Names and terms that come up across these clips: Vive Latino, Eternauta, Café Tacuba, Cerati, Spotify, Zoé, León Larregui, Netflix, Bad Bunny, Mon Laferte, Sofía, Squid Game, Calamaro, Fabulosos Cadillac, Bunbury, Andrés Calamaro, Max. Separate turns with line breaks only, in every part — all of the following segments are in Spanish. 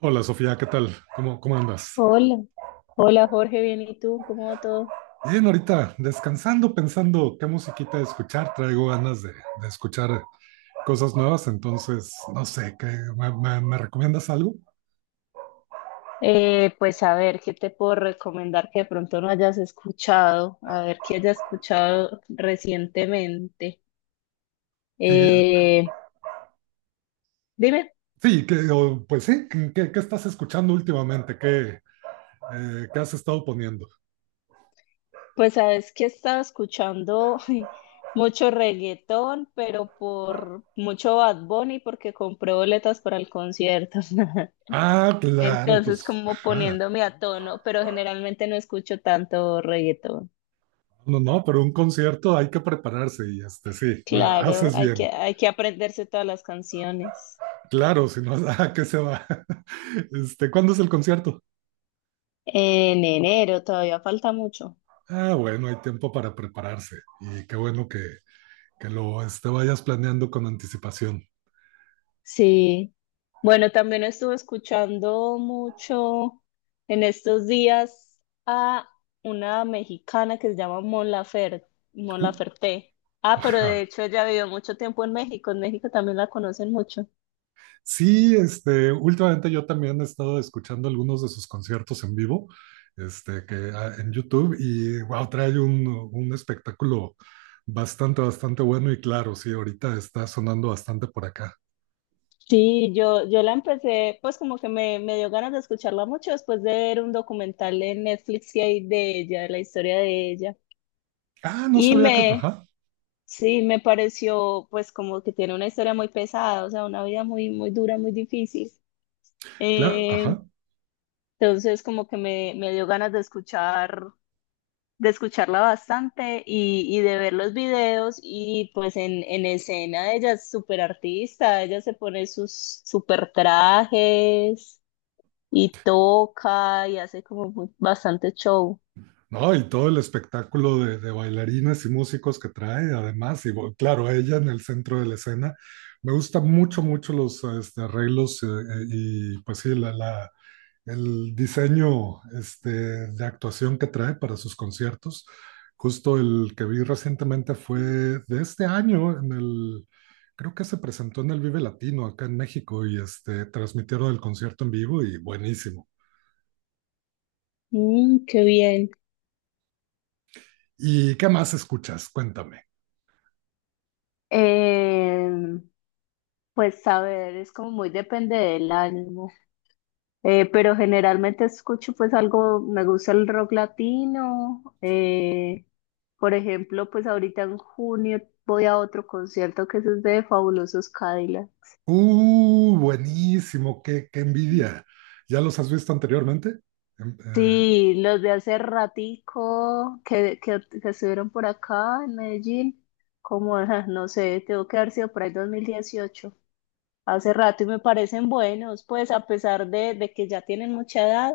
Hola Sofía, ¿qué tal? ¿Cómo andas?
Hola, hola Jorge, bien, ¿y tú? ¿Cómo va todo?
Bien, ahorita descansando, pensando qué musiquita escuchar. Traigo ganas de escuchar cosas nuevas, entonces no sé, me recomiendas algo?
Pues a ver, ¿qué te puedo recomendar que de pronto no hayas escuchado? A ver, ¿qué hayas escuchado recientemente?
Sí,
Eh, Dime,
sí pues sí, ¿qué estás escuchando últimamente? ¿Qué has estado poniendo?
pues sabes que he estado escuchando mucho reggaetón, pero por mucho Bad Bunny porque compré boletas para el concierto.
Ah, claro,
Entonces,
pues,
como
ajá.
poniéndome a tono, pero generalmente no escucho tanto reggaetón.
No, no, pero un concierto hay que prepararse y este sí,
Claro,
haces
hay que,
bien.
hay que aprenderse todas las canciones.
Claro, si no, ¿a qué se va? Este, ¿cuándo es el concierto?
En enero todavía falta mucho.
Ah, bueno, hay tiempo para prepararse y qué bueno que, vayas planeando con anticipación.
Sí. Bueno, también estuve escuchando mucho en estos días a una mexicana que se llama Mon
Uh,
Laferte. Ah, pero de
ajá.
hecho ella vivió mucho tiempo en México. En México también la conocen mucho.
Sí, este, últimamente yo también he estado escuchando algunos de sus conciertos en vivo, este, que en YouTube y wow, trae un espectáculo bastante, bastante bueno y claro, sí, ahorita está sonando bastante por acá.
Sí, yo la empecé, pues como que me dio ganas de escucharla mucho después de ver un documental en Netflix que hay de ella, de la historia de ella.
Ah, no
Y
sabía que.
me,
Ajá,
sí, me pareció pues como que tiene una historia muy pesada, o sea, una vida muy, muy dura, muy difícil.
claro,
Eh,
ajá.
entonces como que me dio ganas de escucharla bastante y de ver los videos y pues en escena ella es súper artista, ella se pone sus súper trajes y toca y hace como bastante show.
No, y todo el espectáculo de bailarines y músicos que trae, además, y claro, ella en el centro de la escena. Me gustan mucho, mucho los este, arreglos y, pues sí, el diseño este, de actuación que trae para sus conciertos. Justo el que vi recientemente fue de este año, creo que se presentó en el Vive Latino acá en México y este, transmitieron el concierto en vivo y buenísimo.
Mm, qué bien.
¿Y qué más escuchas? Cuéntame.
Eh, Pues a ver, es como muy depende del ánimo. Pero generalmente escucho pues algo, me gusta el rock latino, por ejemplo, pues ahorita en junio voy a otro concierto que es de Fabulosos Cadillac.
Buenísimo, qué envidia. ¿Ya los has visto anteriormente? Em,
Sí, los de hace ratico que estuvieron por acá en Medellín, como, ajá, no sé, tengo que haber sido por ahí 2018. Hace rato y me parecen buenos, pues a pesar de que ya tienen mucha edad,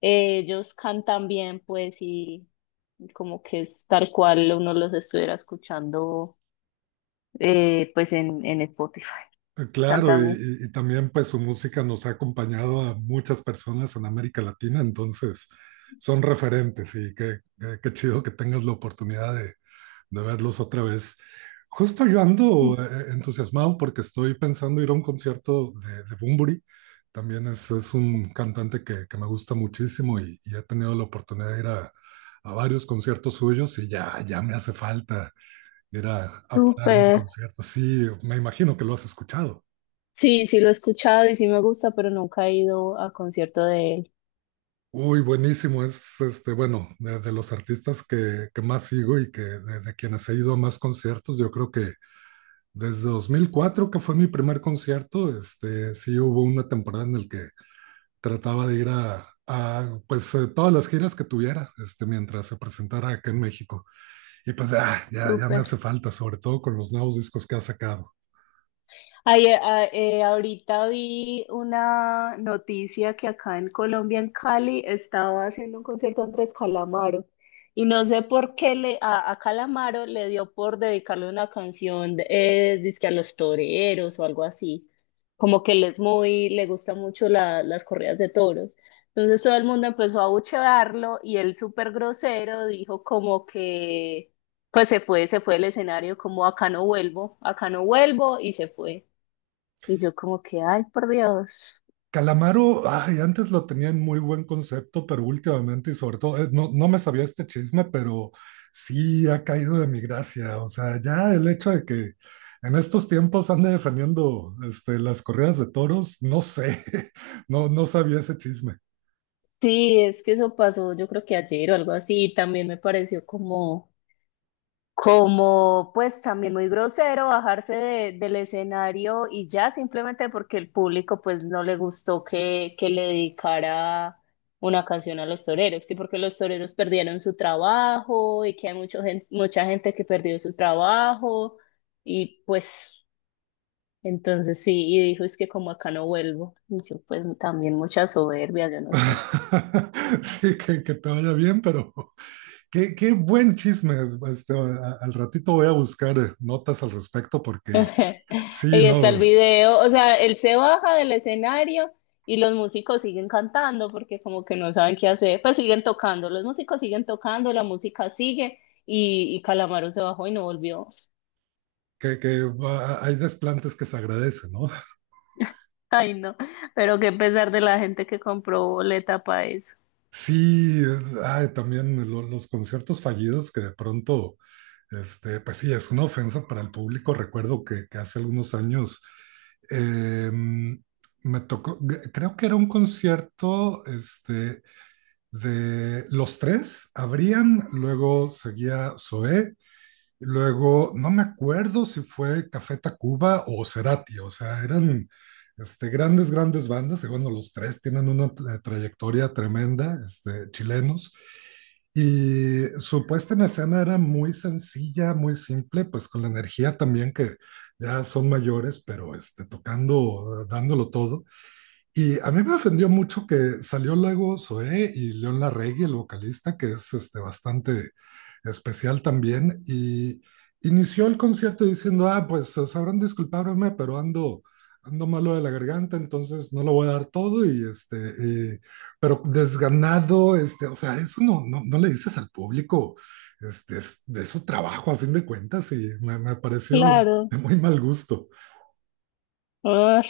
ellos cantan bien, pues, y como que es tal cual uno los estuviera escuchando, pues en Spotify.
claro, y,
Cantan bien.
y- y también pues su música nos ha acompañado a muchas personas en América Latina, entonces son referentes y qué chido que tengas la oportunidad de verlos otra vez. Justo yo ando entusiasmado porque estoy pensando ir a un concierto de Bunbury. También es un cantante que me gusta muchísimo y he tenido la oportunidad de ir a varios conciertos suyos y ya me hace falta ir a pararme un
Súper.
concierto. Sí, me imagino que lo has escuchado.
Sí, sí lo he escuchado y sí me gusta, pero nunca he ido a concierto de él.
Uy, buenísimo. Es este, bueno, de los artistas que más sigo y que de quienes he ido a más conciertos, yo creo que desde 2004 que fue mi primer concierto, este, sí hubo una temporada en la que trataba de ir a, pues, todas las giras que tuviera, este, mientras se presentara acá en México. Y pues ya me
Súper.
hace falta, sobre todo con los nuevos discos que ha sacado.
Ay, ahorita vi una noticia que acá en Colombia, en Cali, estaba haciendo un concierto Andrés Calamaro. Y no sé por qué a Calamaro le dio por dedicarle una canción, dizque a los toreros o algo así. Como que él es muy, le gusta mucho las corridas de toros. Entonces todo el mundo empezó a abuchearlo y él súper grosero dijo como que, pues se fue del escenario como acá no vuelvo y se fue. Y yo como que, ay, por Dios.
Calamaro, ay, antes lo tenía en muy buen concepto, pero últimamente y sobre todo, no, no me sabía este chisme, pero sí ha caído de mi gracia. O sea, ya el hecho de que en estos tiempos ande defendiendo este, las corridas de toros, no sé, no, no sabía ese chisme.
Sí, es que eso pasó, yo creo que ayer o algo así, y también me pareció como, pues también muy grosero bajarse del escenario y ya simplemente porque el público pues no le gustó que le dedicara una canción a los toreros, que porque los toreros perdieron su trabajo y que hay mucha gente que perdió su trabajo y pues... Entonces sí, y dijo, es que como acá no vuelvo. Y yo pues también mucha soberbia, yo no sé.
Sí, que te vaya bien, pero qué buen chisme. Este, al ratito voy a buscar notas al respecto porque sí,
Y está
no,
el video, o sea, él se baja del escenario y los músicos siguen cantando porque como que no saben qué hacer, pues siguen tocando, los músicos siguen tocando, la música sigue y Calamaro se bajó y no volvió.
hay desplantes que se agradecen, ¿no?
Ay, no, pero qué pesar de la gente que compró boleta para eso.
Sí, ay, también los conciertos fallidos que de pronto, este, pues sí, es una ofensa para el público. Recuerdo que hace algunos años me tocó, creo que era un concierto este, de los tres, abrían, luego seguía Zoé. Luego, no me acuerdo si fue Café Tacuba o Cerati, o sea, eran este, grandes, grandes bandas, y bueno, los tres tienen una trayectoria tremenda, este, chilenos, y su puesta en escena era muy sencilla, muy simple, pues con la energía también que ya son mayores, pero este, tocando, dándolo todo. Y a mí me ofendió mucho que salió luego Zoé y León Larregui, el vocalista, que es este, bastante especial también, y inició el concierto diciendo, ah, pues sabrán disculparme, pero ando, malo de la garganta, entonces no lo voy a dar todo, y este, y- pero desganado, este, o sea, eso no, no, no le dices al público, este, es de su trabajo a fin de cuentas, y me pareció
Claro.
de muy mal gusto.
Ay,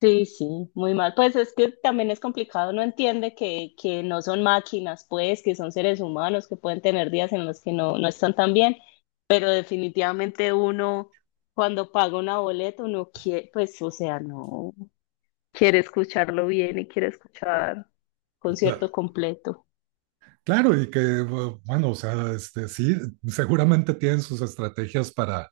sí, sí, muy mal. Pues es que también es complicado, no entiende que no son máquinas, pues, que son seres humanos, que pueden tener días en los que no, no están tan bien, pero definitivamente uno cuando paga una boleta, uno quiere, pues, o sea, no, quiere escucharlo bien y quiere escuchar
Cla-
concierto completo.
Claro, y que, bueno, o sea, este, sí, seguramente tienen sus estrategias para,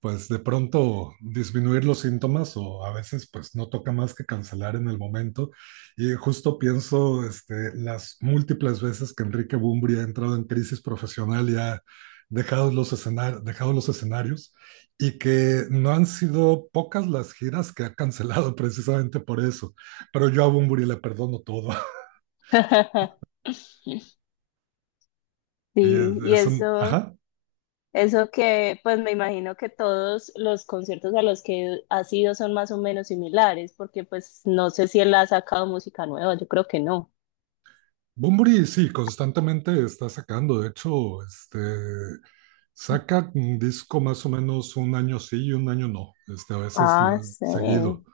pues, de pronto disminuir los síntomas o a veces, pues, no toca más que cancelar en el momento. Y justo pienso, este, las múltiples veces que Enrique Bumbri ha entrado en crisis profesional y ha dejado los, escenar dejado los escenarios y que no han sido pocas las giras que ha cancelado precisamente por eso. Pero yo a Bumburi le perdono todo. Sí, es,
Sí, y
es un,
eso,
ajá.
Eso que, pues me imagino que todos los conciertos a los que ha sido son más o menos similares, porque pues no sé si él ha sacado música nueva, yo creo que no.
Bunbury sí, constantemente está sacando. De hecho, este, saca un disco más o menos un año sí y un año no, este, a veces
Ah,
seguido.
sí.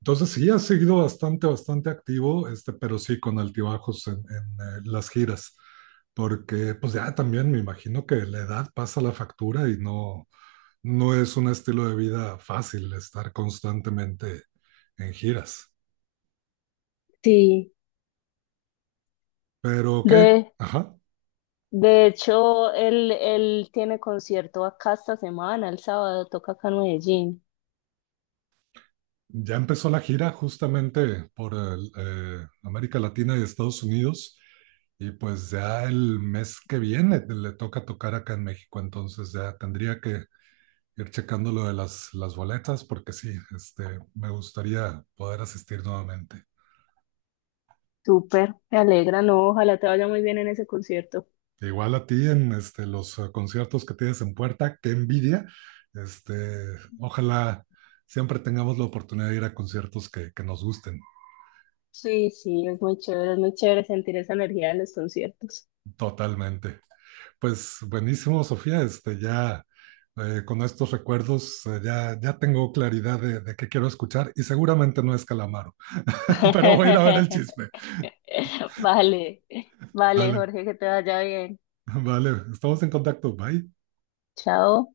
Entonces sí, ha seguido bastante, bastante activo, este, pero sí con altibajos las giras, porque pues ya también me imagino que la edad pasa la factura y no, no es un estilo de vida fácil estar constantemente en giras.
Sí,
Pero, ¿qué?
de,
Ajá.
de hecho, él tiene concierto acá esta semana, el sábado toca acá en Medellín.
Ya empezó la gira justamente por América Latina y Estados Unidos y pues ya el mes que viene le toca tocar acá en México, entonces ya tendría que ir checando lo de las boletas porque sí, este, me gustaría poder asistir nuevamente.
Súper, me alegra, no, ojalá te vaya muy bien en ese concierto.
Igual a ti en este, los conciertos que tienes en puerta, qué envidia. Este, ojalá siempre tengamos la oportunidad de ir a conciertos que nos gusten
Sí, sí, es muy chévere sentir esa energía en los conciertos.
totalmente. Pues buenísimo, Sofía. Este, ya con estos recuerdos ya tengo claridad de qué quiero escuchar y seguramente no es Calamaro, pero voy a ir a ver el chisme.
Vale, vale,
Vale,
Jorge, que te vaya bien.
vale. Estamos en contacto. Bye.
Chao.